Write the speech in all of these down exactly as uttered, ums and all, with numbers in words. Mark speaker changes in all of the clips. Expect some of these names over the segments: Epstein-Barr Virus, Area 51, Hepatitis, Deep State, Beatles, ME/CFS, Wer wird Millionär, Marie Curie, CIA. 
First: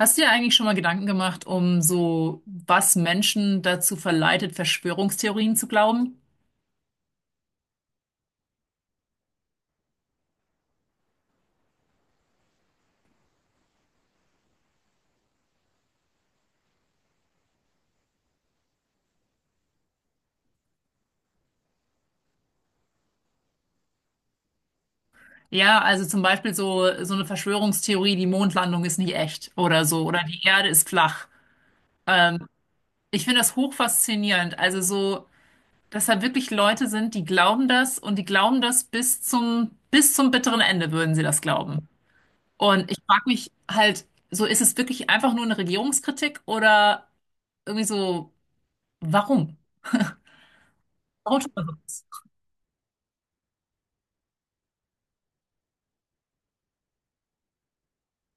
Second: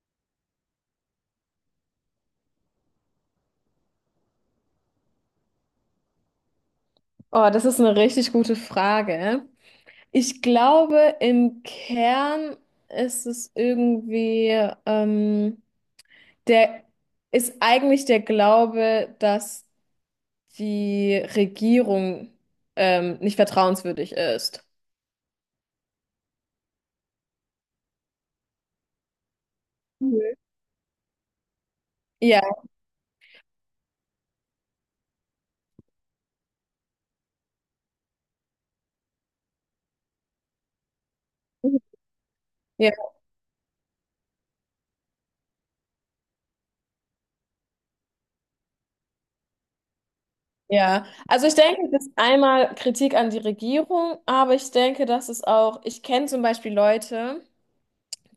Speaker 1: Hast du dir eigentlich schon mal Gedanken gemacht, um so, was Menschen dazu verleitet, Verschwörungstheorien zu glauben?
Speaker 2: Oh, das ist eine richtig gute Frage. Ich glaube, im Kern ist es irgendwie, ähm, der ist eigentlich der Glaube, dass die Regierung ähm, nicht vertrauenswürdig ist.
Speaker 1: Ja, also zum Beispiel so, so eine Verschwörungstheorie, die Mondlandung ist nicht echt oder so, oder
Speaker 2: Mhm.
Speaker 1: die Erde ist flach.
Speaker 2: Ja,
Speaker 1: Ähm, ich finde das hochfaszinierend. Also so, dass da wirklich Leute sind, die glauben das und die glauben das bis zum, bis zum bitteren Ende würden sie das glauben.
Speaker 2: ja,
Speaker 1: Und ich frage mich halt, so ist es wirklich einfach nur eine Regierungskritik oder irgendwie so, warum?
Speaker 2: ja.
Speaker 1: Warum
Speaker 2: Also
Speaker 1: tut
Speaker 2: ich
Speaker 1: man
Speaker 2: denke,
Speaker 1: sowas?
Speaker 2: das ist einmal Kritik an die Regierung, aber ich denke, dass es auch, ich kenne zum Beispiel Leute,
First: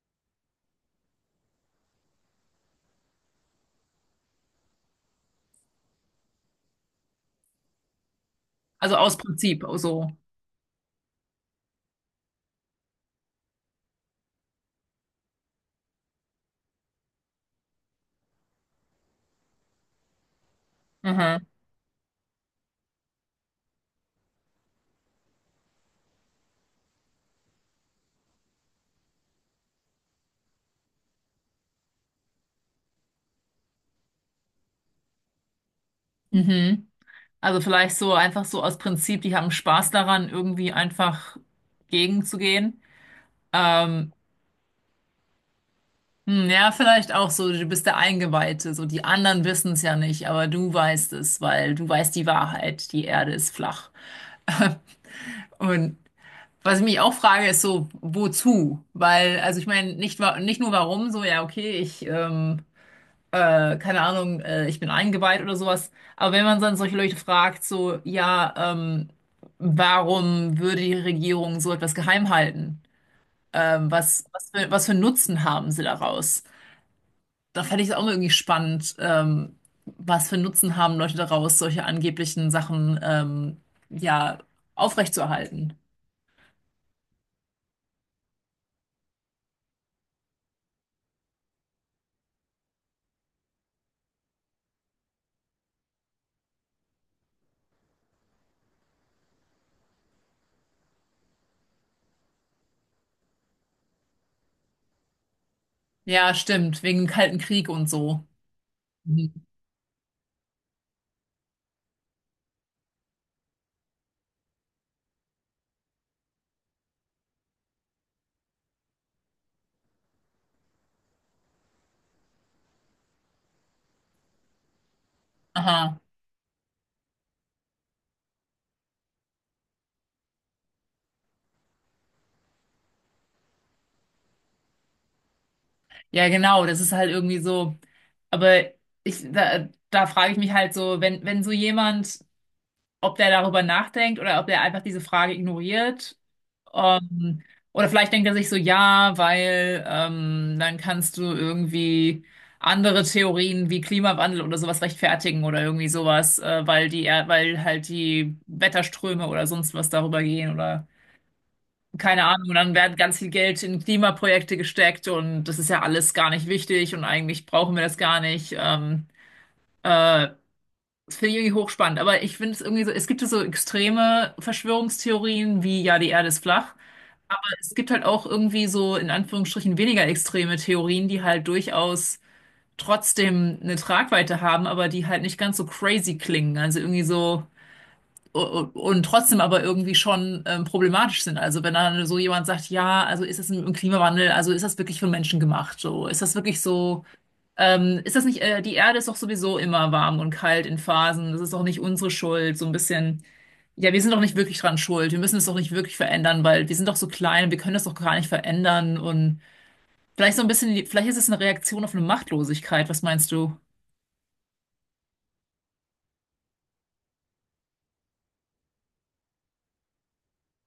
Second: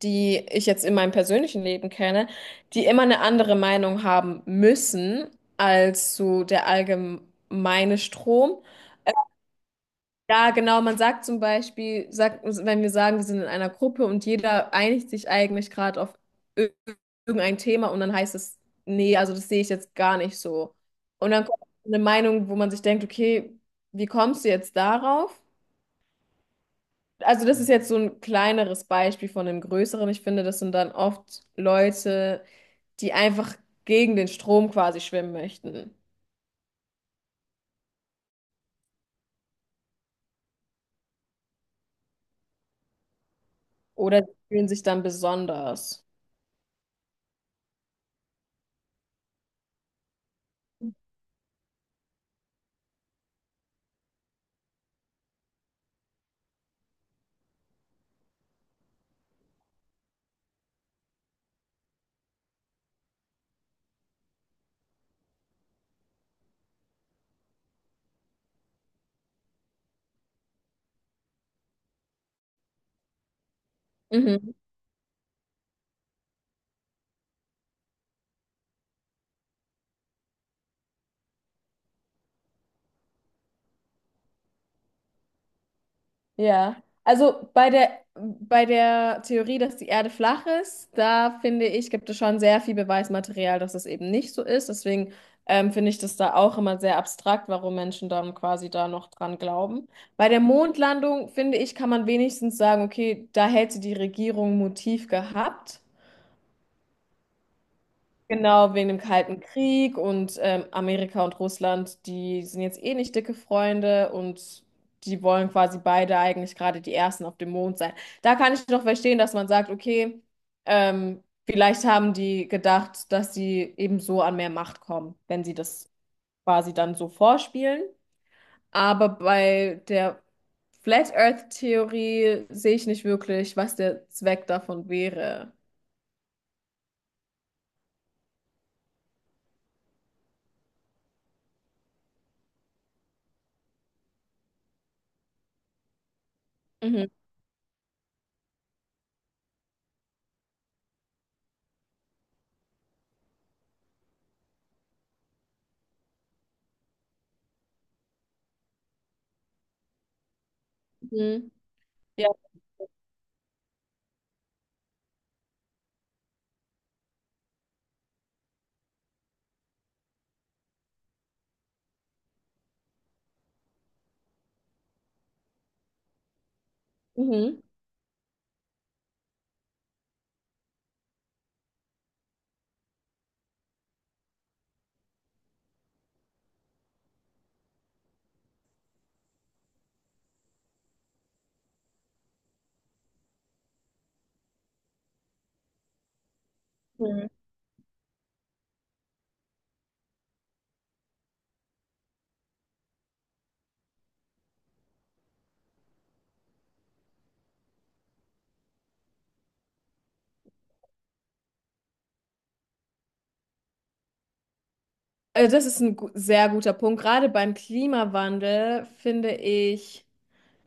Speaker 2: die ich jetzt in meinem persönlichen Leben kenne, die immer eine andere Meinung haben müssen als so der allgemeine Strom.
Speaker 1: Also aus Prinzip, oh so.
Speaker 2: Ja, genau, man sagt zum Beispiel, sagt, wenn wir sagen, wir sind in einer Gruppe und jeder einigt sich eigentlich gerade auf ir- irgendein Thema und dann heißt es, nee, also das sehe ich jetzt gar nicht so. Und dann
Speaker 1: Mhm.
Speaker 2: kommt eine Meinung, wo man sich denkt, okay, wie kommst du jetzt darauf? Also das ist jetzt so ein kleineres Beispiel von einem größeren. Ich finde, das sind dann oft Leute, die einfach gegen den Strom quasi schwimmen möchten.
Speaker 1: Mhm. Also vielleicht so einfach so aus Prinzip, die haben Spaß daran, irgendwie einfach gegenzugehen. Ähm,
Speaker 2: Oder sie fühlen sich dann besonders.
Speaker 1: hm, ja, vielleicht auch so, du bist der Eingeweihte, so die anderen wissen es ja nicht, aber du weißt es, weil du weißt die Wahrheit, die Erde ist flach. Und was ich mich auch frage, ist so, wozu? Weil, also ich meine, nicht, wa- nicht nur warum, so, ja, okay, ich, ähm, äh, keine Ahnung, äh, ich bin eingeweiht oder sowas. Aber wenn man dann solche Leute fragt, so, ja, ähm, warum würde die Regierung so etwas geheim halten? Ähm, was, was
Speaker 2: Mhm.
Speaker 1: für, was für einen Nutzen haben sie daraus? Da fände ich es auch mal irgendwie spannend, ähm, was für einen Nutzen haben Leute daraus, solche angeblichen Sachen, ähm, ja, aufrechtzuerhalten.
Speaker 2: Ja. Also bei der, bei der Theorie, dass die Erde flach ist, da finde ich, gibt es schon sehr viel Beweismaterial, dass es eben nicht so ist. Deswegen ähm, finde ich das da auch immer sehr abstrakt, warum Menschen dann quasi da noch dran glauben. Bei der Mondlandung, finde ich, kann man wenigstens sagen, okay, da hätte die Regierung ein Motiv gehabt.
Speaker 1: Ja, stimmt, wegen dem Kalten Krieg und so.
Speaker 2: Genau, wegen dem Kalten
Speaker 1: Mhm.
Speaker 2: Krieg und ähm, Amerika und Russland, die sind jetzt eh nicht dicke Freunde und die wollen quasi beide eigentlich gerade die Ersten auf dem Mond sein. Da kann ich noch verstehen, dass man sagt, okay, ähm, vielleicht haben die gedacht, dass sie eben so an mehr Macht kommen, wenn sie das
Speaker 1: Aha.
Speaker 2: quasi dann so vorspielen. Aber bei der Flat Earth Theorie sehe ich nicht wirklich, was der Zweck davon wäre.
Speaker 1: Ja, genau, das ist halt irgendwie so. Aber ich, da, da frage ich mich halt so, wenn, wenn so jemand, ob der darüber nachdenkt oder ob der einfach diese Frage ignoriert,
Speaker 2: Mhm.
Speaker 1: ähm, oder vielleicht denkt er sich so, ja, weil ähm, dann kannst du irgendwie andere Theorien wie Klimawandel oder sowas rechtfertigen oder irgendwie sowas, äh, weil die, Er- weil halt die Wetterströme oder sonst was darüber gehen oder
Speaker 2: Mhm.
Speaker 1: keine
Speaker 2: Ja.
Speaker 1: Ahnung. Und dann werden ganz viel Geld in Klimaprojekte gesteckt und das ist ja alles gar nicht wichtig und eigentlich brauchen wir das gar nicht. Ähm, äh, das finde ich irgendwie hochspannend, aber ich finde es irgendwie so, es gibt ja so extreme Verschwörungstheorien wie, ja, die Erde ist flach, aber
Speaker 2: Mhm.
Speaker 1: es gibt halt auch irgendwie so in Anführungsstrichen weniger extreme Theorien, die halt durchaus trotzdem eine Tragweite haben, aber die halt nicht ganz so crazy klingen, also irgendwie so u- u- und trotzdem aber irgendwie schon ähm, problematisch sind. Also wenn dann so jemand sagt, ja, also ist das im Klimawandel, also ist das wirklich von Menschen gemacht, so ist das wirklich so ähm, ist das nicht, äh, die Erde ist doch sowieso immer warm und kalt in Phasen. Das ist doch nicht unsere Schuld, so ein bisschen. Ja, wir sind doch nicht wirklich dran schuld. Wir müssen es doch nicht wirklich verändern, weil wir sind doch so klein wir können das doch gar nicht verändern. Und vielleicht so ein bisschen, vielleicht ist es eine Reaktion auf eine Machtlosigkeit. Was meinst du?
Speaker 2: Also das ist ein gu sehr guter Punkt. Gerade beim Klimawandel finde ich,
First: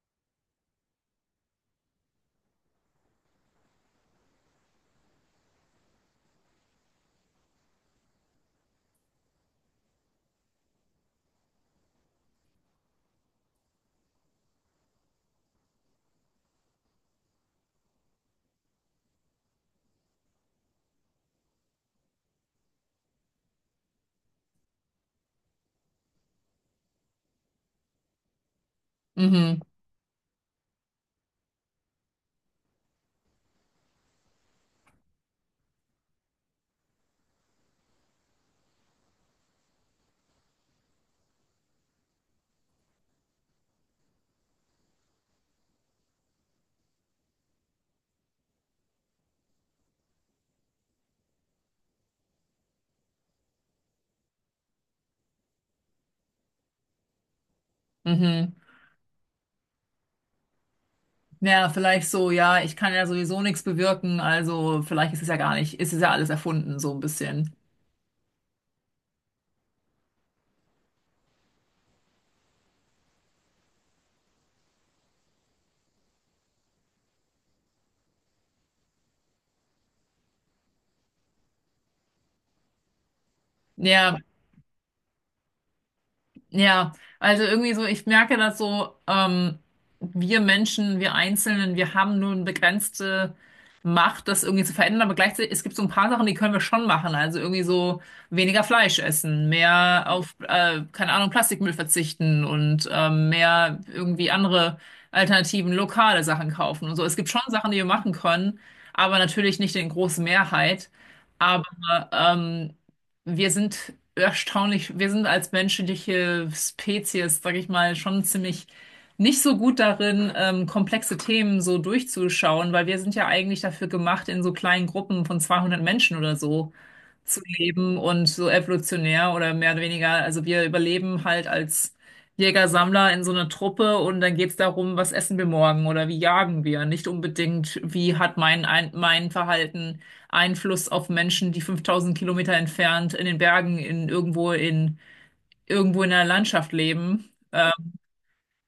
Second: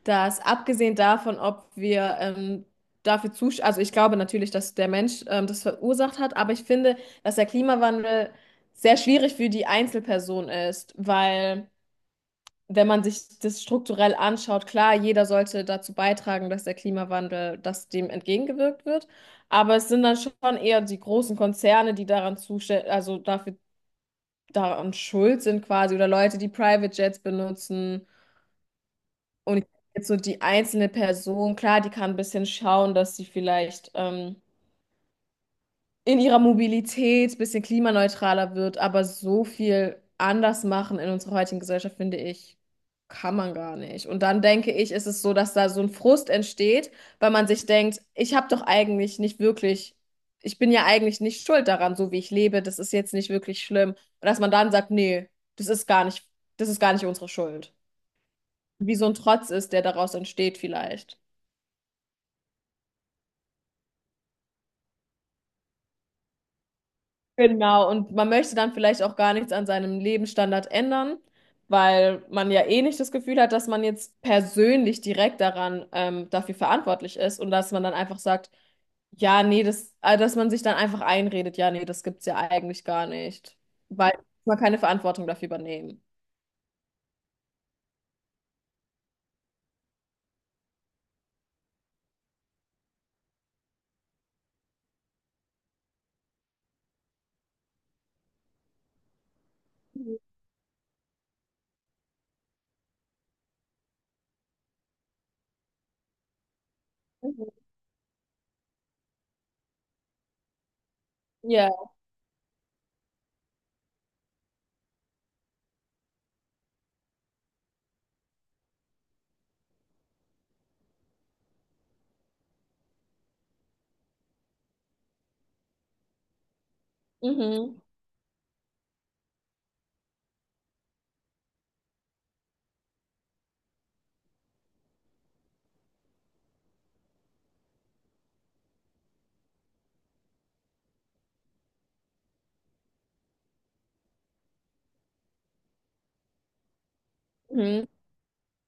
Speaker 2: dass abgesehen davon, ob wir ähm, dafür zusch, also ich glaube natürlich, dass der Mensch ähm, das verursacht hat, aber ich finde, dass der Klimawandel sehr schwierig für die Einzelperson ist, weil wenn man sich das strukturell anschaut, klar, jeder sollte dazu beitragen, dass der Klimawandel, dass dem entgegengewirkt wird, aber es sind dann schon eher die großen Konzerne, die daran zuständig, also dafür daran schuld sind quasi oder Leute, die Private Jets benutzen.
Speaker 1: Mhm,
Speaker 2: Und jetzt so die einzelne Person, klar, die kann ein bisschen schauen, dass sie vielleicht ähm, in ihrer Mobilität ein bisschen klimaneutraler wird, aber so viel anders machen in unserer heutigen Gesellschaft, finde ich, kann man gar nicht. Und dann denke ich, ist es so, dass da so ein Frust entsteht, weil man sich denkt, ich habe doch eigentlich nicht wirklich, ich bin ja eigentlich nicht schuld daran, so wie ich lebe, das ist jetzt nicht wirklich schlimm. Und dass man dann sagt, nee, das ist gar nicht, das ist gar nicht unsere Schuld.
Speaker 1: mhm.
Speaker 2: Wie so ein Trotz ist, der daraus entsteht vielleicht.
Speaker 1: Ja, vielleicht so, ja, ich kann ja sowieso nichts bewirken, also vielleicht ist es ja gar nicht, ist es ja alles erfunden, so ein bisschen.
Speaker 2: Genau, und man möchte dann vielleicht auch gar nichts an seinem Lebensstandard ändern, weil man ja eh nicht das Gefühl hat, dass man jetzt persönlich direkt daran ähm, dafür verantwortlich ist und dass man dann einfach sagt, ja, nee, das, äh, dass man sich dann einfach einredet, ja, nee, das gibt's ja eigentlich gar nicht, weil
Speaker 1: Ja,
Speaker 2: man keine Verantwortung dafür übernehmen.
Speaker 1: Ja, also irgendwie so, ich merke das so, ähm, wir Menschen, wir Einzelnen, wir haben nur eine begrenzte Macht, das irgendwie zu verändern, aber gleichzeitig, es gibt so ein paar Sachen, die können wir schon machen. Also irgendwie so weniger Fleisch essen, mehr auf, äh, keine Ahnung, Plastikmüll verzichten und ähm, mehr irgendwie andere Alternativen, lokale Sachen kaufen und so. Es gibt schon
Speaker 2: Mhm.
Speaker 1: Sachen, die wir machen können, aber natürlich nicht in großer Mehrheit. Aber
Speaker 2: Ja,
Speaker 1: ähm, wir sind erstaunlich, wir sind als menschliche Spezies, sag ich mal, schon ziemlich nicht so gut darin, ähm, komplexe Themen so durchzuschauen, weil wir sind ja eigentlich dafür gemacht, in so kleinen Gruppen von zweihundert Menschen oder so zu
Speaker 2: mhm.
Speaker 1: leben und so evolutionär oder mehr oder weniger. Also wir überleben halt als Jäger-Sammler in so einer Truppe und dann geht's darum, was essen wir morgen oder wie jagen wir. Nicht unbedingt, wie hat mein, ein, mein Verhalten Einfluss auf Menschen, die fünftausend Kilometer entfernt in den Bergen, in irgendwo in irgendwo in der Landschaft leben.
Speaker 2: Mhm.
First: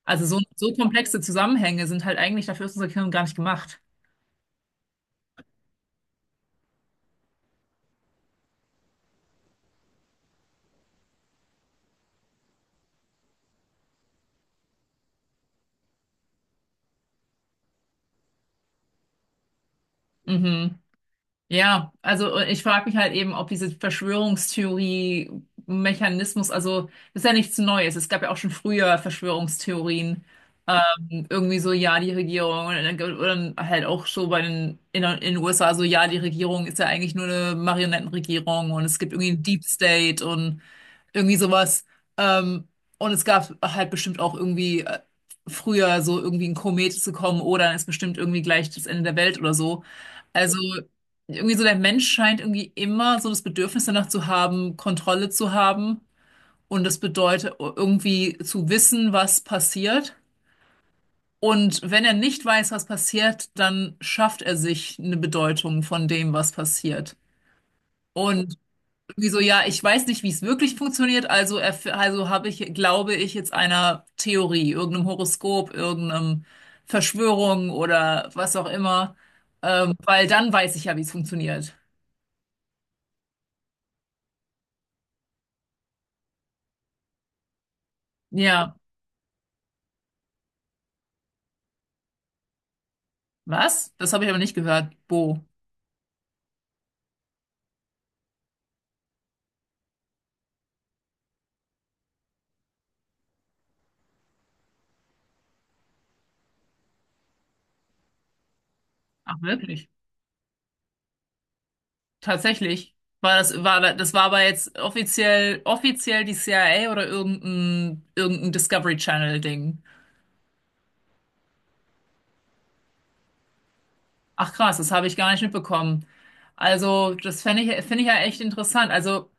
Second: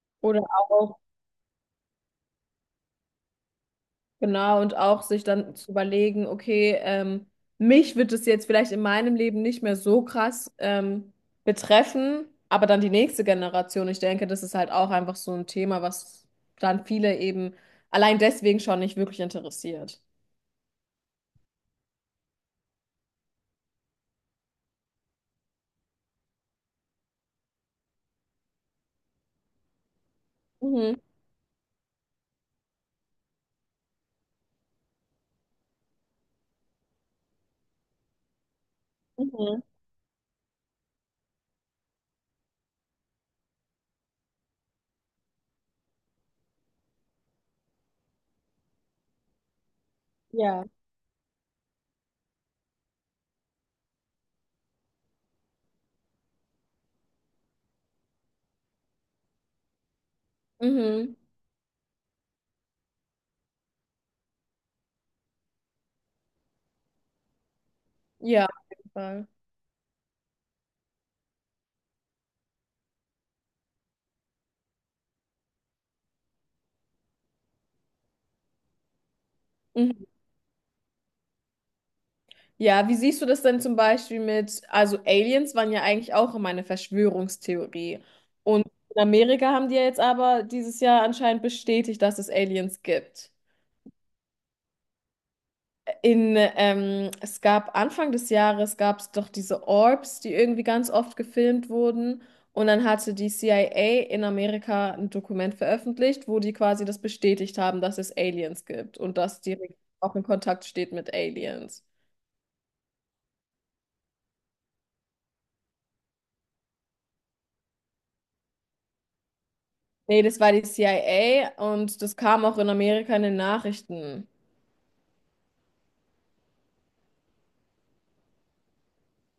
Speaker 1: Also so,
Speaker 2: Oder
Speaker 1: so
Speaker 2: auch.
Speaker 1: komplexe Zusammenhänge sind halt eigentlich dafür ist unser Gehirn gar nicht gemacht.
Speaker 2: Genau, und auch sich dann zu überlegen, okay, ähm, mich wird es jetzt vielleicht in meinem Leben nicht mehr so krass ähm, betreffen, aber dann die nächste Generation. Ich denke, das ist halt auch einfach so ein Thema, was dann viele eben allein deswegen schon nicht wirklich interessiert.
Speaker 1: Mhm. Ja, also äh, ich frage mich halt eben, ob diese Verschwörungstheorie-Mechanismus, also das ist ja nichts Neues. Es gab ja auch schon früher Verschwörungstheorien,
Speaker 2: Mhm.
Speaker 1: ähm, irgendwie so, ja, die Regierung, und dann- oder halt auch so bei den in, in den U S A, so, ja, die Regierung ist ja eigentlich nur eine Marionettenregierung und es gibt irgendwie einen
Speaker 2: Mhm.
Speaker 1: Deep State und irgendwie sowas. Ähm, und es gab halt bestimmt auch irgendwie äh, früher so irgendwie ein Komet zu kommen oder dann ist bestimmt irgendwie gleich das Ende der Welt oder so. Also
Speaker 2: Ja.
Speaker 1: irgendwie so der Mensch scheint irgendwie immer so das Bedürfnis danach zu haben, Kontrolle zu haben und das bedeutet irgendwie zu wissen, was passiert.
Speaker 2: Mhm.
Speaker 1: Und wenn er nicht weiß, was passiert, dann schafft er sich eine Bedeutung von dem, was passiert.
Speaker 2: Ja,
Speaker 1: Und
Speaker 2: auf jeden
Speaker 1: irgendwie
Speaker 2: Fall.
Speaker 1: so, ja, ich weiß nicht, wie es wirklich funktioniert, also erf- also habe ich, glaube ich, jetzt einer Theorie, irgendeinem Horoskop, irgendeinem Verschwörung oder was auch immer, ähm,
Speaker 2: Mhm.
Speaker 1: weil dann weiß ich ja, wie es funktioniert.
Speaker 2: Ja, wie siehst du das denn zum Beispiel mit, also Aliens waren ja eigentlich auch immer eine Verschwörungstheorie. Und
Speaker 1: Ja.
Speaker 2: in Amerika haben die ja jetzt aber dieses Jahr anscheinend bestätigt, dass es Aliens gibt.
Speaker 1: Was? Das habe ich aber nicht gehört. Bo.
Speaker 2: In, ähm, es gab Anfang des Jahres gab es doch diese Orbs, die irgendwie ganz oft gefilmt wurden. Und dann hatte die C I A in Amerika ein Dokument veröffentlicht, wo die quasi das bestätigt haben, dass es Aliens gibt und
Speaker 1: Ach,
Speaker 2: dass die Regierung
Speaker 1: wirklich?
Speaker 2: auch in Kontakt steht mit Aliens.
Speaker 1: Tatsächlich. War das, war, da- das war aber jetzt offiziell, offiziell die C I A oder irgendein, irgendein Discovery Channel-Ding.
Speaker 2: Nee, das war die C I A und das kam auch in Amerika in den Nachrichten.
Speaker 1: Ach krass, das habe ich gar nicht mitbekommen. Also, das fände ich, finde ich ja echt interessant. Also,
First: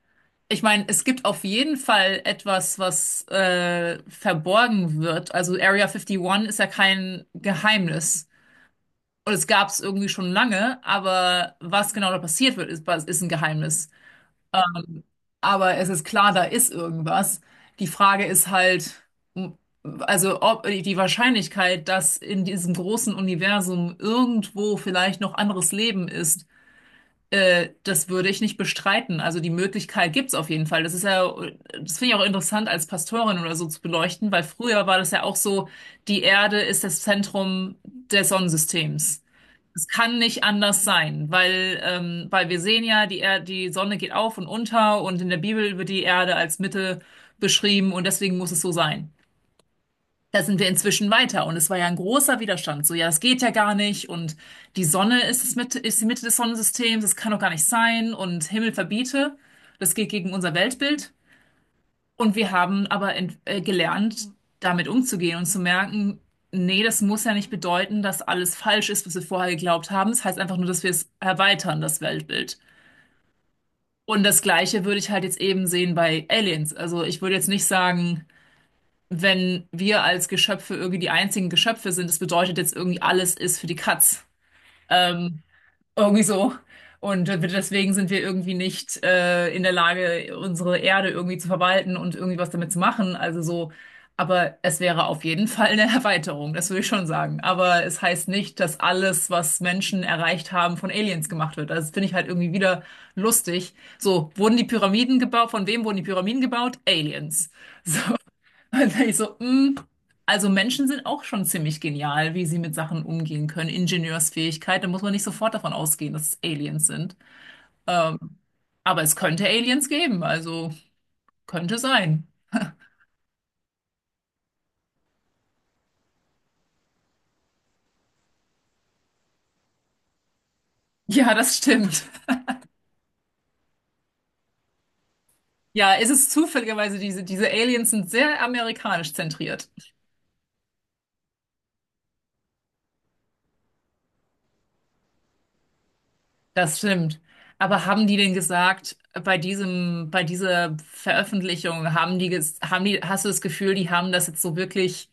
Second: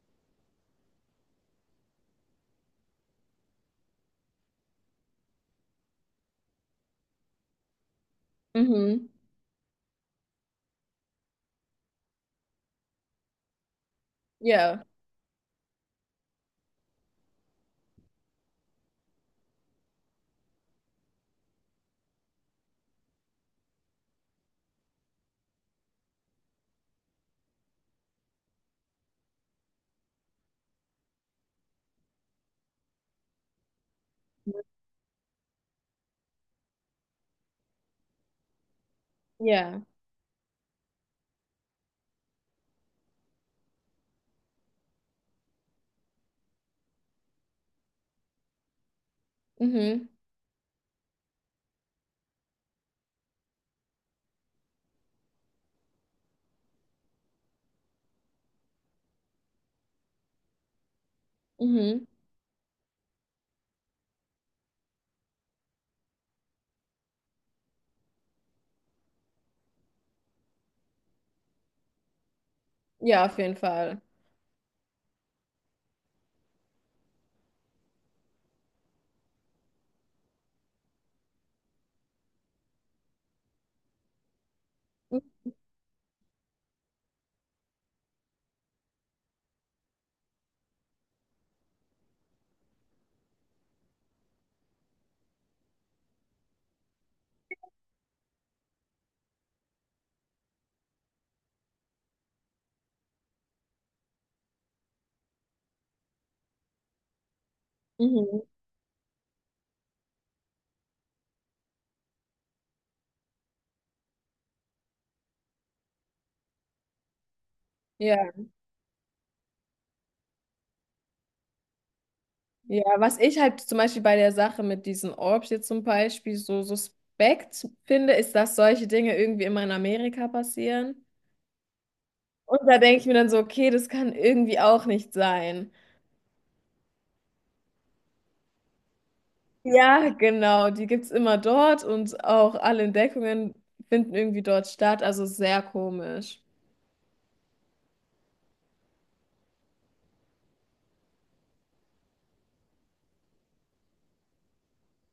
Speaker 1: ich meine, es gibt auf jeden Fall etwas, was äh, verborgen wird. Also, Area einundfünfzig ist ja kein Geheimnis.
Speaker 2: Mhm.
Speaker 1: Und es gab es irgendwie schon lange, aber was genau da passiert wird, ist, ist ein Geheimnis.
Speaker 2: Ja,
Speaker 1: Aber es ist klar, da ist irgendwas. Die Frage ist halt, m- also ob die Wahrscheinlichkeit, dass in diesem großen Universum irgendwo vielleicht noch anderes Leben ist, äh, das würde ich nicht bestreiten. Also die Möglichkeit gibt's auf jeden Fall. Das ist ja, das finde ich auch interessant als Pastorin oder so zu beleuchten, weil früher war das ja auch so, die Erde ist das Zentrum des Sonnensystems.
Speaker 2: ja.
Speaker 1: Es kann nicht anders sein, weil, ähm, weil wir sehen ja, die Er die Sonne geht auf und unter und in der Bibel wird die Erde als Mitte beschrieben und deswegen muss es so sein.
Speaker 2: Mhm.
Speaker 1: Da sind wir inzwischen weiter und es war ja ein großer Widerstand. So, ja, das geht ja gar nicht und die Sonne ist es mit, ist die Mitte des Sonnensystems, das kann doch gar nicht sein und Himmel verbiete, das geht gegen unser Weltbild.
Speaker 2: Mhm.
Speaker 1: Und wir haben aber ent- äh, gelernt, damit umzugehen und zu merken, nee, das muss ja nicht bedeuten, dass alles falsch ist, was wir vorher geglaubt haben. Das heißt einfach nur, dass wir es erweitern, das Weltbild.
Speaker 2: Ja, auf jeden Fall.
Speaker 1: Und das Gleiche würde ich halt jetzt eben sehen bei Aliens. Also ich würde jetzt nicht sagen, wenn wir als Geschöpfe irgendwie die einzigen Geschöpfe sind, das bedeutet jetzt irgendwie alles ist für die Katz. Ähm, irgendwie so. Und deswegen sind wir irgendwie nicht äh, in der Lage, unsere Erde irgendwie zu verwalten und irgendwie was damit zu machen. Also so, aber es wäre auf jeden Fall eine Erweiterung, das würde ich schon sagen. Aber es heißt nicht, dass alles, was Menschen erreicht haben, von Aliens gemacht wird. Also das finde ich halt irgendwie wieder lustig. So, wurden die Pyramiden gebaut? Von wem wurden die Pyramiden gebaut? Aliens.
Speaker 2: Mhm.
Speaker 1: Und dann ich so, mm, also Menschen sind auch schon ziemlich genial, wie sie mit Sachen umgehen können. Ingenieursfähigkeit, da muss man nicht sofort davon ausgehen, dass es Aliens sind.
Speaker 2: Ja,
Speaker 1: Ähm, aber es könnte Aliens geben, also könnte sein.
Speaker 2: ja. Was ich halt zum Beispiel bei der Sache mit diesen Orbs jetzt zum Beispiel so suspekt finde, ist, dass solche Dinge irgendwie immer in Amerika passieren.
Speaker 1: Ja, das stimmt.
Speaker 2: Und da denke ich mir dann so, okay, das kann irgendwie auch nicht sein.
Speaker 1: Ja, es ist zufälligerweise, diese, diese Aliens sind sehr amerikanisch zentriert.
Speaker 2: Ja, genau, die gibt es immer dort und auch alle Entdeckungen finden irgendwie dort statt, also sehr komisch.
Speaker 1: Das stimmt. Aber haben die denn gesagt, bei diesem, bei dieser Veröffentlichung, haben die, ges- haben die, hast du das Gefühl, die haben das jetzt so wirklich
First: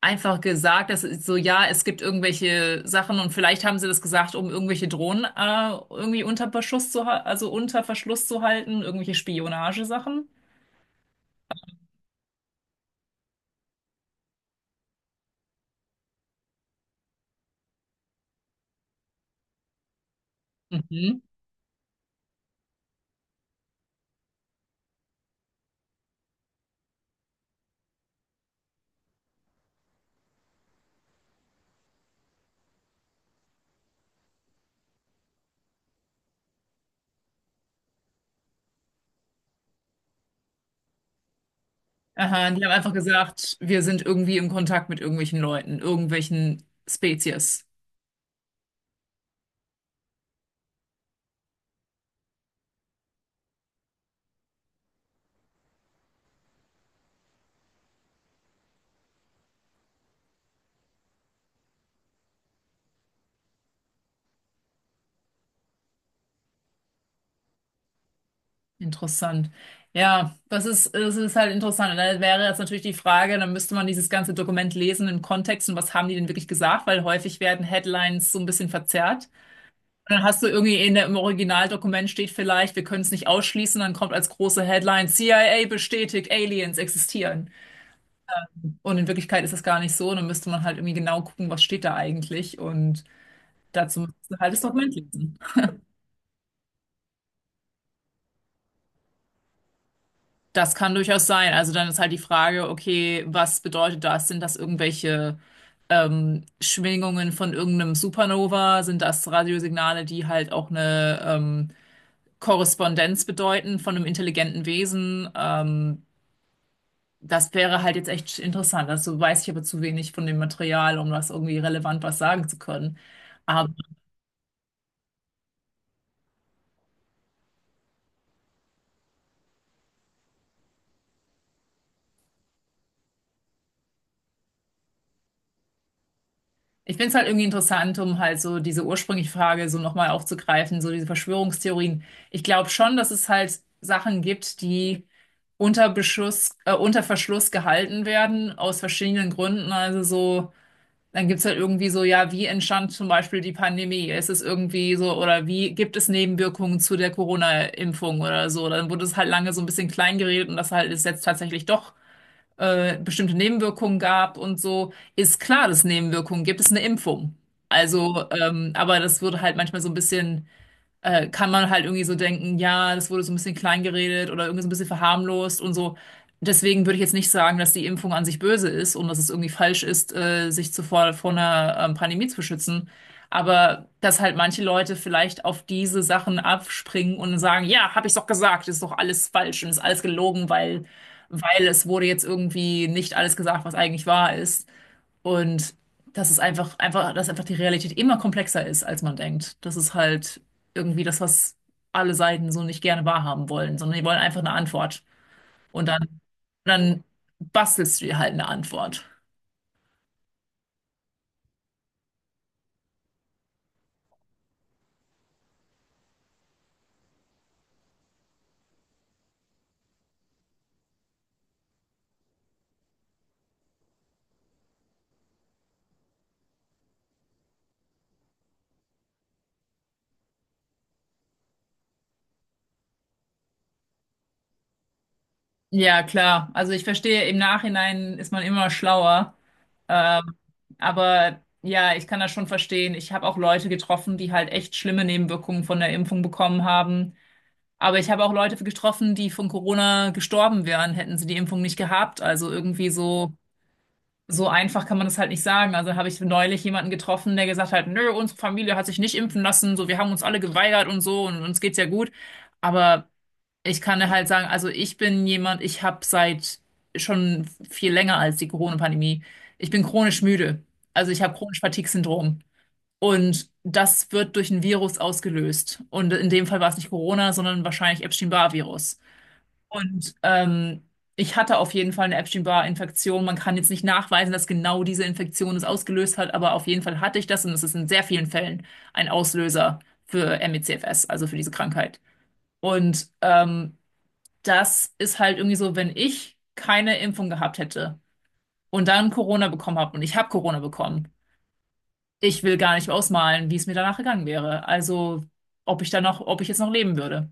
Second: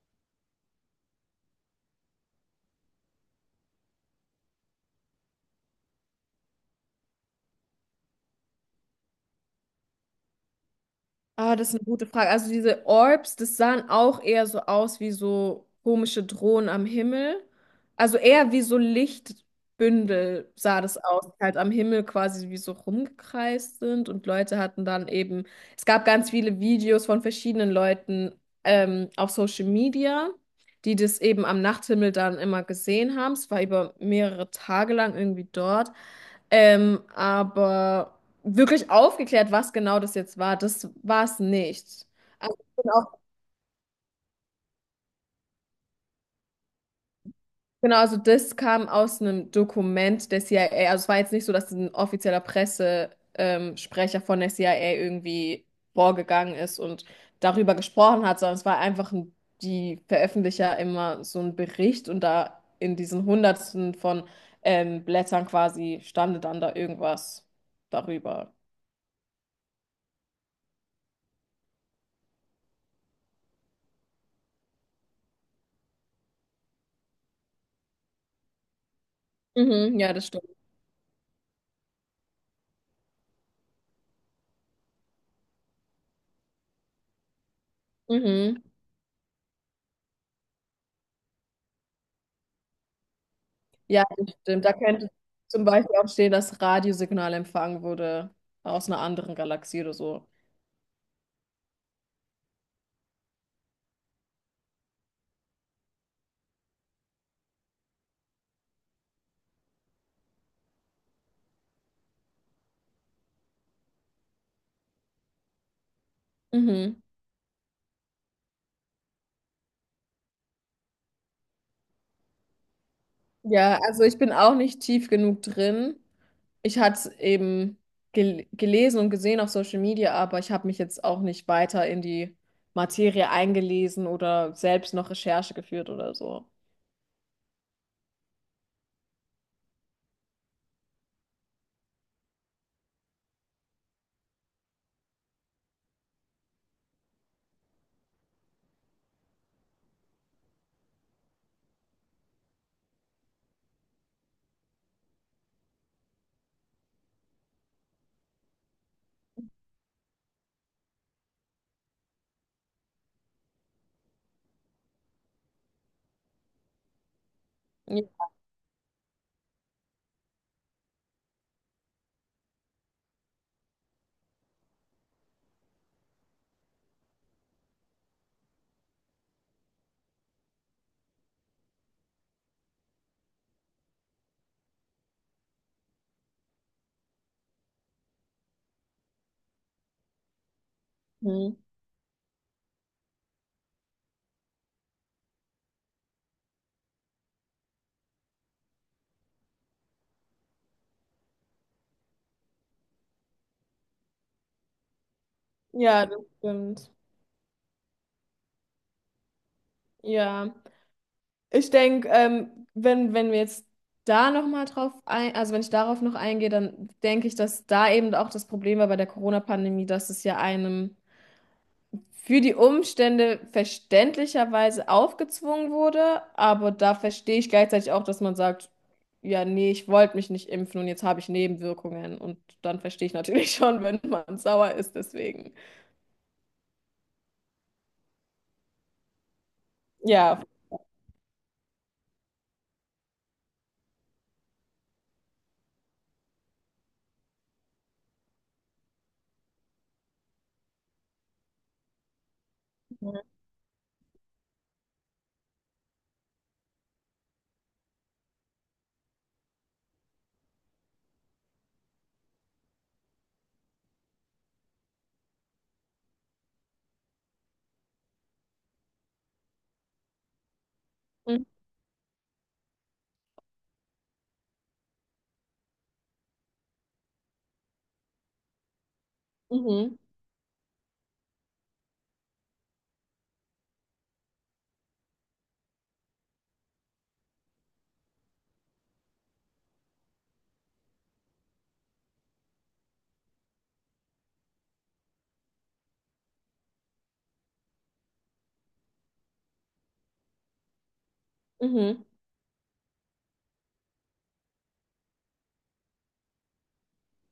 Speaker 1: einfach gesagt, das ist so, ja, es gibt irgendwelche Sachen und vielleicht haben sie das gesagt, um irgendwelche Drohnen äh, irgendwie unter Beschuss zu, ha- also unter Verschluss zu halten, irgendwelche Spionagesachen.
Speaker 2: Ah, das ist eine gute Frage. Also diese Orbs, das sahen auch eher so aus wie so komische Drohnen am Himmel. Also eher wie so Lichtbündel sah das
Speaker 1: Mhm.
Speaker 2: aus, die halt am Himmel quasi wie so rumgekreist sind und Leute hatten dann eben, es gab ganz viele Videos von verschiedenen Leuten ähm, auf Social Media, die das eben am Nachthimmel dann immer gesehen haben. Es war über mehrere Tage lang irgendwie dort. Ähm, aber wirklich aufgeklärt, was genau das jetzt war. Das war es nicht.
Speaker 1: Aha,
Speaker 2: Also,
Speaker 1: die haben
Speaker 2: ich bin
Speaker 1: einfach
Speaker 2: auch-
Speaker 1: gesagt, wir sind irgendwie im Kontakt mit irgendwelchen Leuten, irgendwelchen Spezies.
Speaker 2: genau, also das kam aus einem Dokument der C I A. Also es war jetzt nicht so, dass ein offizieller Pressesprecher ähm, Sprecher von der C I A irgendwie vorgegangen ist und darüber gesprochen hat, sondern es war einfach ein, die veröffentlichen ja immer so einen Bericht und da in diesen Hundertsten von ähm, Blättern quasi stande dann da irgendwas darüber.
Speaker 1: Interessant. Ja, das ist, das ist halt interessant. Und dann wäre jetzt natürlich die Frage, dann müsste man dieses ganze Dokument lesen im Kontext und was haben die denn wirklich gesagt, weil häufig werden Headlines so ein bisschen verzerrt.
Speaker 2: Mhm, ja,
Speaker 1: Dann
Speaker 2: das
Speaker 1: hast
Speaker 2: stimmt.
Speaker 1: du irgendwie in der, im Originaldokument steht vielleicht, wir können es nicht ausschließen, dann kommt als große Headline, C I A bestätigt, Aliens existieren.
Speaker 2: Mhm.
Speaker 1: Und in Wirklichkeit ist das gar nicht so. Dann müsste man halt irgendwie genau gucken, was steht da eigentlich. Und dazu
Speaker 2: Ja,
Speaker 1: müsstest
Speaker 2: das
Speaker 1: du halt das
Speaker 2: stimmt. Da
Speaker 1: Dokument
Speaker 2: könnte
Speaker 1: lesen.
Speaker 2: zum Beispiel auch stehen, dass Radiosignal empfangen wurde aus einer anderen Galaxie oder so.
Speaker 1: Das kann durchaus sein. Also dann ist halt die Frage, okay, was bedeutet das? Sind das irgendwelche ähm, Schwingungen von irgendeinem Supernova? Sind das Radiosignale, die halt auch eine ähm, Korrespondenz bedeuten von einem intelligenten Wesen? Ähm,
Speaker 2: Mhm.
Speaker 1: Das wäre halt jetzt echt interessant. Dazu weiß ich aber zu wenig von dem Material, um das irgendwie relevant was sagen zu können. Aber
Speaker 2: Ja, also ich bin auch nicht tief genug drin. Ich hatte es eben gel gelesen und gesehen auf Social Media, aber ich habe mich jetzt auch nicht weiter in die Materie eingelesen oder selbst noch Recherche geführt oder so.
Speaker 1: ich finde es halt irgendwie interessant, um halt so diese ursprüngliche Frage so nochmal aufzugreifen, so diese Verschwörungstheorien. Ich glaube schon, dass es halt Sachen gibt, die unter Beschuss, äh, unter Verschluss gehalten werden, aus verschiedenen Gründen. Also so. Dann gibt's halt irgendwie so, ja, wie entstand zum Beispiel die Pandemie? Ist es irgendwie so, oder wie gibt es Nebenwirkungen zu der Corona-Impfung oder so? Dann wurde es halt lange so ein bisschen klein geredet und dass halt es jetzt tatsächlich doch äh, bestimmte Nebenwirkungen gab und so. Ist klar, dass es Nebenwirkungen gibt, es ist eine Impfung. Also, ähm, aber das wurde halt manchmal so ein bisschen äh, kann man halt irgendwie so denken, ja, das wurde so ein bisschen klein geredet oder irgendwie so ein bisschen verharmlost und so. Deswegen würde ich jetzt nicht sagen, dass die Impfung an sich böse ist und dass es irgendwie falsch ist, äh, sich zuvor vor einer ähm, Pandemie zu schützen. Aber dass halt manche Leute vielleicht auf diese Sachen abspringen und sagen, ja, habe ich doch gesagt, ist doch alles falsch und ist alles gelogen, weil,
Speaker 2: Mhm.
Speaker 1: weil es wurde jetzt irgendwie nicht alles gesagt, was eigentlich wahr ist. Und dass es einfach, einfach, dass einfach die Realität immer komplexer ist, als man denkt. Das ist halt irgendwie das, was alle Seiten so nicht gerne wahrhaben wollen, sondern die wollen einfach eine Antwort. Und
Speaker 2: Ja, das
Speaker 1: dann,
Speaker 2: stimmt.
Speaker 1: dann bastelst du dir halt eine Antwort.
Speaker 2: Ja. Ich denke, ähm, wenn, wenn wir jetzt da nochmal drauf ein, also wenn ich darauf noch eingehe, dann denke ich, dass da eben auch das Problem war bei der Corona-Pandemie, dass es ja einem für die Umstände verständlicherweise aufgezwungen wurde, aber da verstehe ich gleichzeitig auch, dass man sagt, ja, nee, ich wollte mich nicht impfen und jetzt habe ich Nebenwirkungen und dann verstehe ich natürlich schon, wenn man sauer ist, deswegen.
Speaker 1: Ja, klar. Also ich verstehe, im Nachhinein ist man immer schlauer. Ähm,
Speaker 2: Ja.
Speaker 1: aber ja, ich kann das schon verstehen. Ich habe auch Leute getroffen, die halt echt schlimme Nebenwirkungen von der Impfung bekommen haben. Aber ich habe auch Leute getroffen, die von Corona gestorben wären, hätten sie die Impfung nicht gehabt. Also irgendwie so, so einfach kann man das halt nicht sagen. Also habe ich neulich jemanden getroffen, der gesagt hat, nö, unsere Familie hat sich nicht impfen lassen, so wir haben uns alle geweigert und so und uns geht's ja gut. Aber ich kann dir halt sagen, also ich bin jemand, ich habe seit schon viel länger als die Corona-Pandemie, ich bin chronisch müde. Also ich habe
Speaker 2: Mhm.
Speaker 1: chronisch Fatigue-Syndrom. Und das wird durch ein Virus ausgelöst. Und in dem Fall war es nicht Corona, sondern wahrscheinlich Epstein-Barr-Virus.
Speaker 2: Mhm.
Speaker 1: Und ähm, ich hatte auf jeden Fall eine Epstein-Barr-Infektion. Man kann jetzt nicht nachweisen, dass genau diese Infektion es ausgelöst hat, aber auf jeden Fall hatte ich das und es ist in sehr vielen Fällen ein Auslöser für M E/C F S, also für diese Krankheit. Und ähm, das ist halt irgendwie so, wenn ich keine Impfung gehabt hätte und dann Corona bekommen habe und ich habe Corona bekommen,
Speaker 2: Mhm.
Speaker 1: ich will gar nicht ausmalen, wie es mir danach gegangen wäre. Also, ob ich dann noch, ob ich jetzt noch leben würde.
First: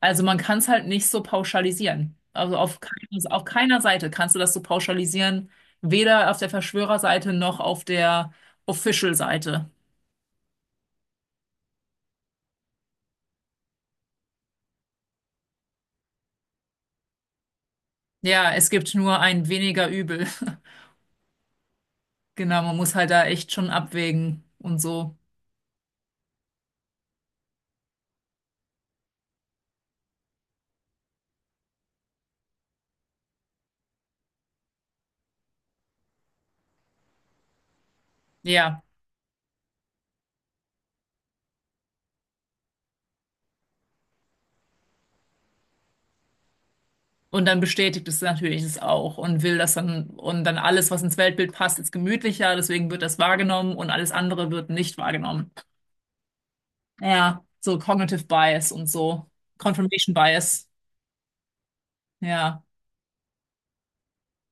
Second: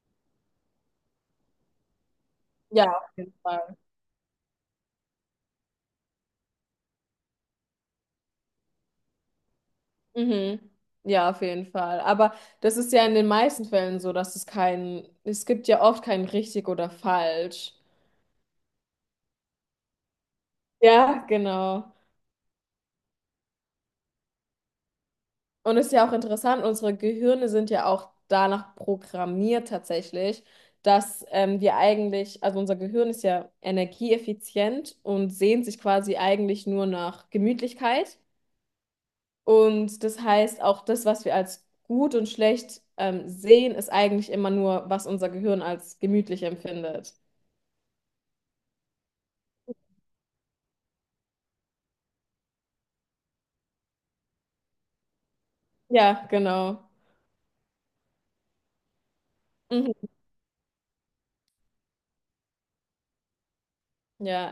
Speaker 1: Also, man kann es halt nicht so pauschalisieren. Also, auf,
Speaker 2: Ja,
Speaker 1: kein,
Speaker 2: auf jeden
Speaker 1: auf
Speaker 2: Fall.
Speaker 1: keiner Seite kannst du das so pauschalisieren. Weder auf der Verschwörerseite noch auf der Official-Seite.
Speaker 2: Mhm. Ja, auf jeden Fall. Aber das ist ja in den meisten Fällen so, dass es kein, es gibt ja oft kein richtig oder falsch.
Speaker 1: Ja, es gibt nur ein weniger Übel.
Speaker 2: Ja, genau.
Speaker 1: Genau, man muss halt da echt schon abwägen und so.
Speaker 2: Und es ist ja auch interessant, unsere Gehirne sind ja auch danach programmiert tatsächlich, dass ähm, wir eigentlich, also unser Gehirn ist ja energieeffizient und sehnt sich quasi eigentlich nur nach Gemütlichkeit.
Speaker 1: Ja.
Speaker 2: Und das heißt, auch das, was wir als gut und schlecht ähm, sehen, ist eigentlich immer nur, was unser Gehirn als gemütlich empfindet.
Speaker 1: Und dann bestätigt es natürlich es auch und will das dann, und dann alles, was ins Weltbild passt, ist gemütlicher, deswegen wird das wahrgenommen und alles andere wird nicht wahrgenommen.
Speaker 2: Ja, genau.
Speaker 1: Ja, so Cognitive Bias und so.
Speaker 2: Mhm.
Speaker 1: Confirmation Bias. Ja.
Speaker 2: Ja.